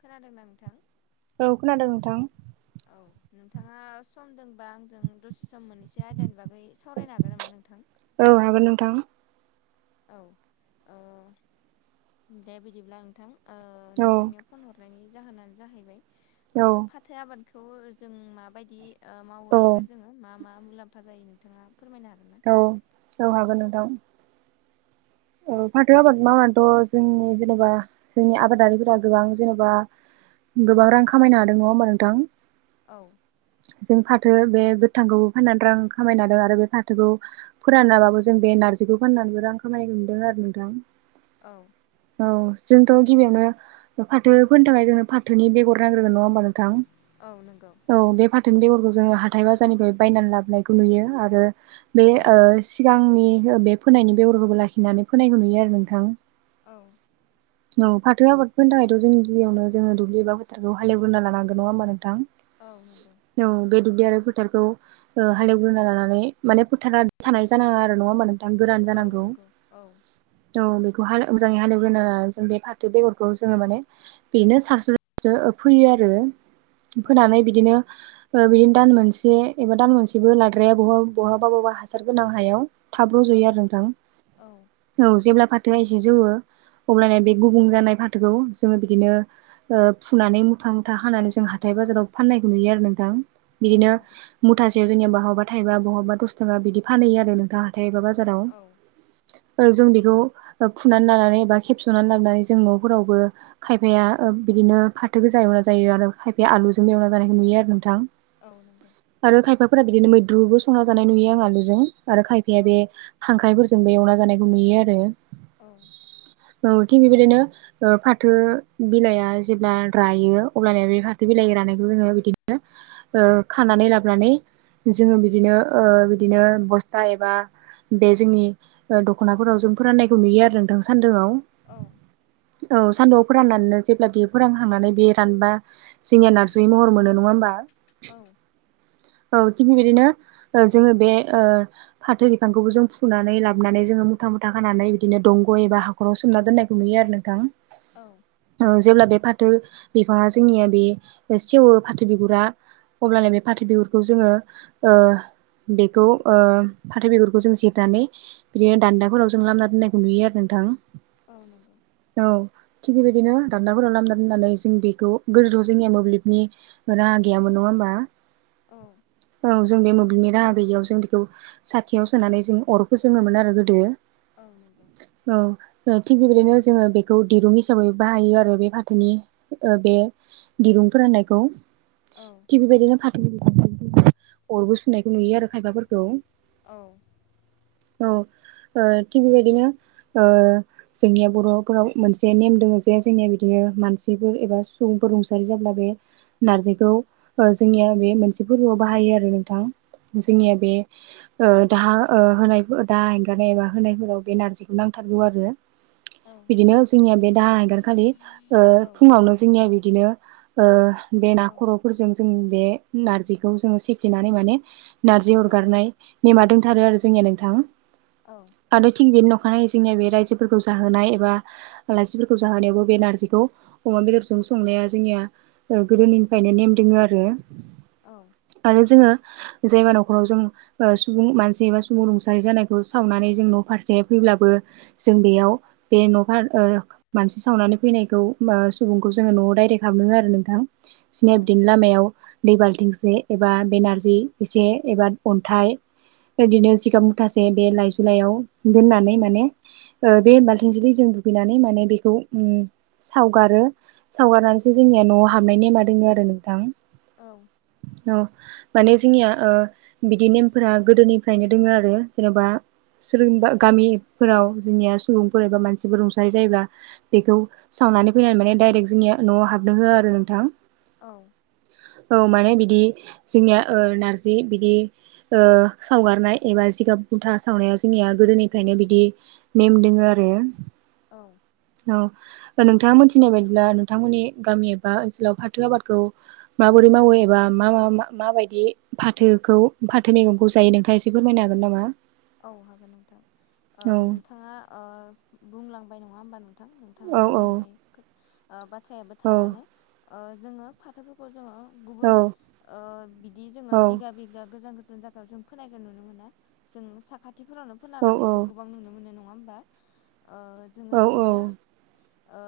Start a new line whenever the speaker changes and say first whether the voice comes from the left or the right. left: खोनादों ना नोंथां।
right: औ खोनादों नोंथां।
left: औ नोंथाङा सम दंबा आंजों दसे सम मोननैसे आयदानि बागै सावरायनो हागोन नामा नोंथां?
right: औ हागोन नोंथां।
left: औ ओ दे बिदिब्ला नोंथां ओ
right: औ
left: नोंथांनियाव फन हरनायनि जाहोनानो जाहैबाय
right: औ
left: ओ फाथो आबादखौ जों माबायदि ओ मावो
right: औ
left: एबा जोङो मा मा मुलाम्फा जायो नोंथाङा फोरमायनो हागोन ना?
right: औ औ हागोन नोंथां। ओ फाथो आबाद मावनानैथ' जोंनि जेनेबा जोंनि आबादारिफोरा गोबां जेन'बा गोबां रां खामायनो हादों नङा होमबा नोंथां?
left: औ।
right: जों फाथो बे गोथांखौबो फाननानै रां खामायनादों आरो बे फाथोखौ फोरानाबाबो जों बे नारजिखौ फाननानैबो रां खामायनो मोनदों आरो नोंथां।
left: औ।
right: औ जोंथ' गिबियावनो फाथो फोनो थाखाय जोंनो फाथोनि बेगर नांग्रोगोन नङा होमबा नोंथां?
left: औ नोंगौ।
right: औ बे फाथोनि बेगरखौ जोङो हाथाय बाजारनिफ्राय बायनानै लाबोनायखौ नुयो आरो बे
left: औ
right: ओ सिगांनि बे फोनायनि बेगरखौबो लाखिनानै फोनायखौ नुयो आरो नोंथां।
left: औ।
right: औ फाथो आबाद फोनो थाखायथ' जों गिबियावनो जोङो दुब्लिबाबो खौ हालेवग्रोना लानांगोन नङा होमबा नोंथां?
left: औ नंगौ।
right: औ बे दुब्लि आरो फोथारखौ ओ हालेवग्रोना लानानै माने फोथारा थानाय जानाङा आरो नङा होमबा नों
left: औ नंगौ औ।
right: औ बेखौहा मोजाङै हालेवग्रोना लाना जों बे फाथो बेगरखौ जोङो माने बिनो सारस्र'सो फोयो आरो
left: औ
right: फोनानै बिदिनो ओ बिदिनो दान मोनसे एबा दान मोनसेबो लाद्राया बहाबा बहाबा बबा हासार गोनां हायाव। थाब रज'यो
left: औ
right: आरो नोंथां।
left: औ।
right: औ जेब्ला फाथोआ एसे जौवो अब्लानो बे गुबुं जानाय फाथोखौ जोङो बिदिनो ओ फुनानै मुथा मुथा हानानै जों हाथाय बाजाराव फाननायखौ नुयो आरो नोंथां।
left: औ
right: बिदिनो
left: नंगौ
right: मुथासेयाव जोंनि बहाबा थायोबा बहाबा दस थाखा बिदि फानैयो आरो नोंथां हाथाय बा बाजाराव
left: औ।
right: जों बेखौ फुनानै लानानै बा खेबस'नानै लाबोनानै जों न'फोरावबो खायफाया बिदिनो फाथो गोजा एवना जायो आरो खायफाया आलुजोंबो एवना जानायखौ नुयो आरो नोंथां।
left: औ नोंगौ।
right: आरो खायफाफोरा बिदिनो मैद्रुबो संना जानाय नुयो आं आलुजों आरो खायफाया
left: औ
right: बे खांख्राइफोरजोंबो एवना जानायखौ नुयो आरो।
left: औ।
right: ओ थिग बेबायदिनो ओ फाथो बिलाइया जेब्ला रायो अब्लानिया बे फाथो बिलाइ रानायखौ जोङो बिदिनो ओ खानानै लाबोनानै जोङो बिदिनो ओ बिदिनो बस्था एबा बे जोंनि ओ दख'नाफोराव जों फोराननायखौ नुयो आरो नोंथां सान्दोआव।
left: औ।
right: औ सान्दुआव फोराननानैनो जेब्ला बेयो फोरानखांनानै बे रानबा जोंनिया नारसि महर मोनो नङा होमबा।
left: औ
right: औ थिग बेबायदिनो ओ जोङो बे ओ फाथो बिफांखौबो जों फुनानै लाबोननानै जोङो मुथा मुथा खानानै बिदिनो दंग' एबा हाखराव सोमना दोननायखौ नुयो आरो नोंथां।
left: औ।
right: जेब्ला बे फाथो बिफाङा जोंनिया बे सेवो फाथो बिगुरा अब्लानो बे फाथो बिगुरखौ जोङो ओ बेखौ ओ फाथो बेगरखौ जों जिरनानै बिदिनो दान्दा खरावजों लामना दोननायखौ नुयो आरो नोंथां।
left: औ नोंगौ।
right: औ थिग बेबायदिनो दानदाफोराव लामदा दोननानै जों बेखौ गोदोथ' जोंनिया मोब्लिबनि राहा गैयामोन नङा होमबा।
left: औ।
right: औ जों बे मोब्लिबनि राहा गैयियाव जों बेखौ साथियाव सोनानै जों अर फोजोङोमोन आरो गोदो।
left: औ नोंगौ।
right: औ ओ थिग बेबायदिनो जोङो बेखौ दिरुं हिसाबै बाहायो आरो बे फाथोनि ओ बे दिरुं फोराननायखौ
left: औ।
right: थिग बेबायदिनो फाथो [unintelligible] अरबो सुनायखौ नुयो आरो खायफाफोरखौ।
left: औ
right: औ। ओ थि बेबायदिनो ओ जोंनिया बर'फोराव मोनसे नेम दोङो जे जोंनिया बिदिनो मानसिफोर एबा सुबुंफोर रुंसारि जाब्ला बे नार्जिखौ ओ जोंनिया बे मोनसे फोर्बोआव बाहायो आरो नोंथां।
left: औ
right: जोंनिया बे ओ दाहा होनाय दा [unintelligible] गानाय एबा होनायफोराव बे नार्जिखौ नांथारगौ आरो।
left: औ
right: बिदिनो जोंनिया बे दाहा आइगारखालि ओ
left: औ
right: फुङावनो जोंनिया बिदिनो ओ बे
left: औ
right: नाखर'फोरजों जों बे नार्जिखौ जोङो सेफेनानै माने नार्जि अरगारनाय नेमा दंथारो आरो जोंनिया नोंथां।
left: औ।
right: आरोथिं बेनि न'खानाय जोंनिया बे रायजोफोरखौ जाहोनाय एबा आलासिफोरखौ जाहोनायावबो बे नार्जिखौ अमा बेदरजों संनाया जोंनिया ओ गोदोनिफ्रायनो नेम दोङो आरो।
left: औ।
right: आरो जोङो जेबा नखराव जों सुबुं मानसि एबा सुबुं रुंसारि जानायखौ सावनानै जों न' फारसे फैब्लाबो जों बेयाव बे न'फोर ओ मानसि सावनानै फैनायखौ ओ सुबुंखौ जोङो न'आव डाइरेक्ट हाबनो आरो नोंथां। स्नेपदिन लामायाव दै बालथिंसे एबा बे नार्जि एसे एबा अन्थाइ बिदिनो सिगां मुथासे बे लाइजुलाइयाव दोननानै माने ओ बे बालथिं जों दुगैनानै माने बेखौ उम सावगारो सावगारनानैसो जोंनिया न'आव हाबनाय नेमा दोङो आरो नोंथां।
left: औ।
right: औ। माने जोंनिया बिदि नेमफोरा गोदोनिफ्रायनो दोङो आरो जेनेबा सोरोबा गामिफोराव जोंनिया सुबुंफोर एबा मानसिफोर रुंसारि जायोबा बेखौ सावनानै फैना माने दडाइरेक्ट जोंनिया न'आव हाबनो होआ आरो नोंथां।
left: औ।
right: औ माने बिदि जोंनिया ओ नारजि बिदि ओ सावगारनाय एबा जिगाब बुन्था सावनाया जोंनिया गोदोनिफ्रायनो बिदि नेम दोङो आरो।
left: औ।
right: औ नोंथाङा मोनथिनाय बायदिब्ला नोंथांमोननि गामि एबा ओनसोलाव फाथो आबादखौ माबोरै मावो एबा मा मा माबायदि फाथोखौ फाथो मैगंखौ जायो नोंथा ङा एसे फोरमायनो हागोन नामा?
left: औ हागोन नोंथां। ओ
right: औ
left: नोंथाङा ओ बुंलांबाय नङा होमबा नोंथां? थाङा
right: औ औ
left: बुंलांनाय खो बाथ्रायाबो
right: औ
left: थारानो। ओ जोङो फाथोफोरखौ जोङो
right: औ
left: गुबुन ओ बिदि जोङो
right: औ
left: बिघा बिघा गोजान गोजान जा व जों फोनायखौ नुनो मोना। जों साखाथिफोरावनो फोना
right: औ
left: लानायखौ गोबां नुनो मोनो। नङा होमबा? ओ जोङो
right: औ
left: बिदिनो ओ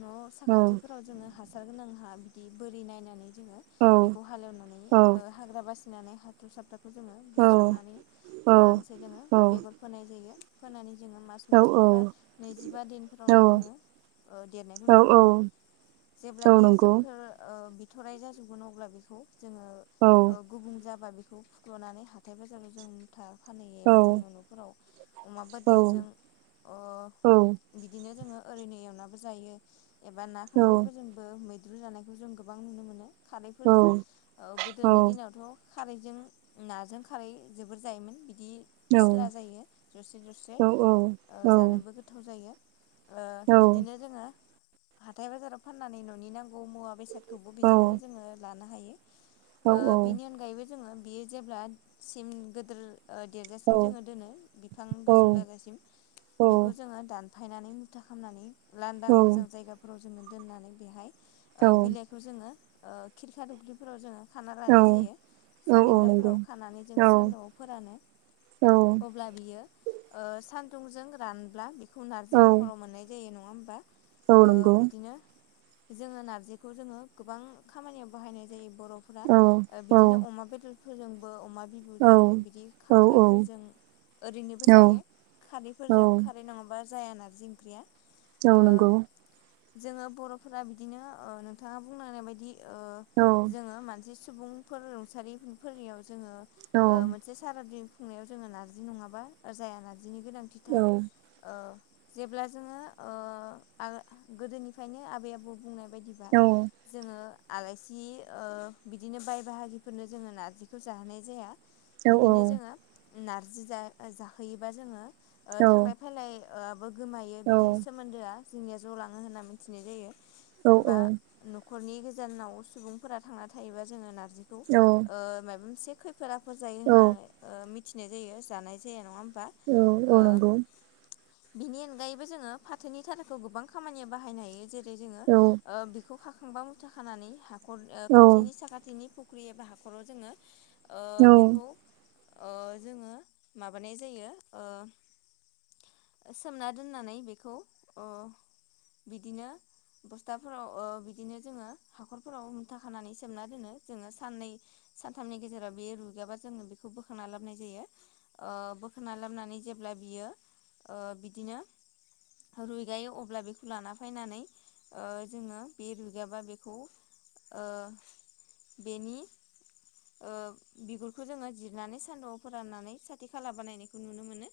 left: न' साखाथिफोराव जोङो हासार गोनां हा बिदि बोरि नायनानै जोङो बेखौ हालौनानै ओ हाग्रा बासिनानै हाथु साफ्राखौ जोङो बुस्रांनानै
right: औ
left: आरामसे जोङो बेगर फोनाय जायो। फोनानै जोङो मास
right: औ
left: मोनसे एबा नैजिबा
right: औ
left: दिनफोरावनो जोङो ओ देरनायखौ
right: औ
left: नुनो मोनो। जेब्ला
right: औ
left: बियो
right: नंगौ
left: सोमखोर ओ बि थ'राइ जाजोबगोन अब्ला बेखौ जोङो
right: औ
left: ओ गुबुं जाबा बेखौ फुख्ल'नानै हाथाय बाजाराव जों मुथा फानहैयो
right: औ
left: एबा जोङो न'फोराव अमा
right: औ
left: बदिरजों अ
right: औ
left: बिदिनो जोङो ओरैनो एवनाबो जायो एबा ना खांख्राइफोरजोंबो मैद द्रु जानायखौ जों गोबां नुनो मोनो
right: औ
left: खारैफोरजों।
right: औ
left: गोदोनि ओ दिनावथ' खारैजों नाजों खारै जोबोर जायोमोन। बिदि
right: औ
left: फिस्ला जायो जरसे जरसे
right: औ
left: जानोबो गोथाव जायो। ओ बिदिनो जोङो हाथाय बाजाराव फाननानै न'नि नांगौ मुवा बेसाद खौबो बेजोंनो जोङो लानो हायो। ओ बिनि अनगायैबो जोङो बियो जेब्ला सिम गोदोर ओ देरजासिम जोङो दोनो बिफां गोजौ जाजासिम। बेखौ जोङो दानफायनानै मुथा खामनानै लांदां मोजां जायगा फोराव जोङो दोननानै बेहाय
right: औ
left: ओ बिलाइखौ जोङो ओ खिरखा दुब्लि फोराव जोङो खाना
right: औ
left: लानाय
right: औ
left: जायो।
right: नंगौ
left: सान्देंगाफोराव खानानै जों सान्दुंआव फोरानो। अब्ला बियो ओ सान्दुंजों रानब्ला बि खौ नारजि महराव मोननाय जायो। नङा होमबा? ओ बिदिनो जोङो नारजिखौ जोङो गोबां खामानियाव बाहायनाय जायो बर'फोरा।
right: औ नंगौ औ
left: ओ
right: औ
left: बिदिनो अमा बेदर फोरजोंबो अमा
right: औ
left: बिबुजों बि दि
right: औ
left: खांख्राइफोरजों ओरैनोबो जायो। खारैफोरजों खारै रै नङाबा जाया नारजि ओंख्रिया।
right: औ
left: ओ
right: नंगौ औ औ औ
left: जोङो बर'फोरा बिदिनो ओ नोंथाङा बुंलांनाय बायदि ओ जोङो मानसि सुबुंफोर रुंसारिफोफोरनियाव जोङो ओ मो फोरबादि खुंनायाव जोङो नारजि नङाबा जाया नारजिनि गोनांथिथार। ओ जेब्ला जोङो ओ आ गोदोनिफ्रायनो आबै आबौ बुंनाय बायदि बा जोङो आलाइसि ओ बिदिनो बाय बाहागिफोरनो जोङो नारजिखौ जाहोनाय जाया। बिदिनो जोङो उम नारजि जा ओ जाहोयोबा जोङो ओ थांलाय फायलाय ओ आबो गोमायो बिदि सोमोन्दोआ जोंनिया ज' लाङो होनना मिनथिनाय जायो
right: औ
left: एबा न'खरनि गोजानाव सुबुंफोरा थांना थायोबा जोङो नारजिखौ
right: औ
left: ओ मायबा मोनसे खै फोद आफोर जायो
right: औ
left: होनना ओ मिथिनाय जायो जानाय जाया नङा होमबा
right: औ
left: ओ
right: औ नंगौ
left: बिनि अनगायैबो जोङो फाथोनि थाराखौ गोबां खामानियाव बाहायनो हायो। जेर [unintelligible] जोङो
right: औ
left: ओ बिखौ खाखांबा मुथा खानानै हाखर ओ
right: औ
left: खाथिनि साखाथिनि फु फुख्रि एबा हाखराव जोङो ओ बे
right: औ
left: खौ ओ जोङो माबानाय जायो ओ ओ सोमना दोननानै बेखौ अ बिदिनो बस्थाफोराव ओ बिदिनो जोङो हाखरफोराव मुथा खानानै सोमना दोनो जोङो साननै सानथामनि गेजेराव बेयो रुइगाबा जोङो बेखौ बोखांना लाबनाय जायो। ओ बोखांना लाबनानै जेब्ला बियो ओ बिदिनो रुइगायो अब्ला बेखौ लाना फायनानै ओ जोङो बे रुइगाबा बेखौ ओ बेनि ओ बिगुर खौ जोङो जिरनानै सान्दुङाव फोराननानै साथि खाला बानायनायखौ नुनो मोनो।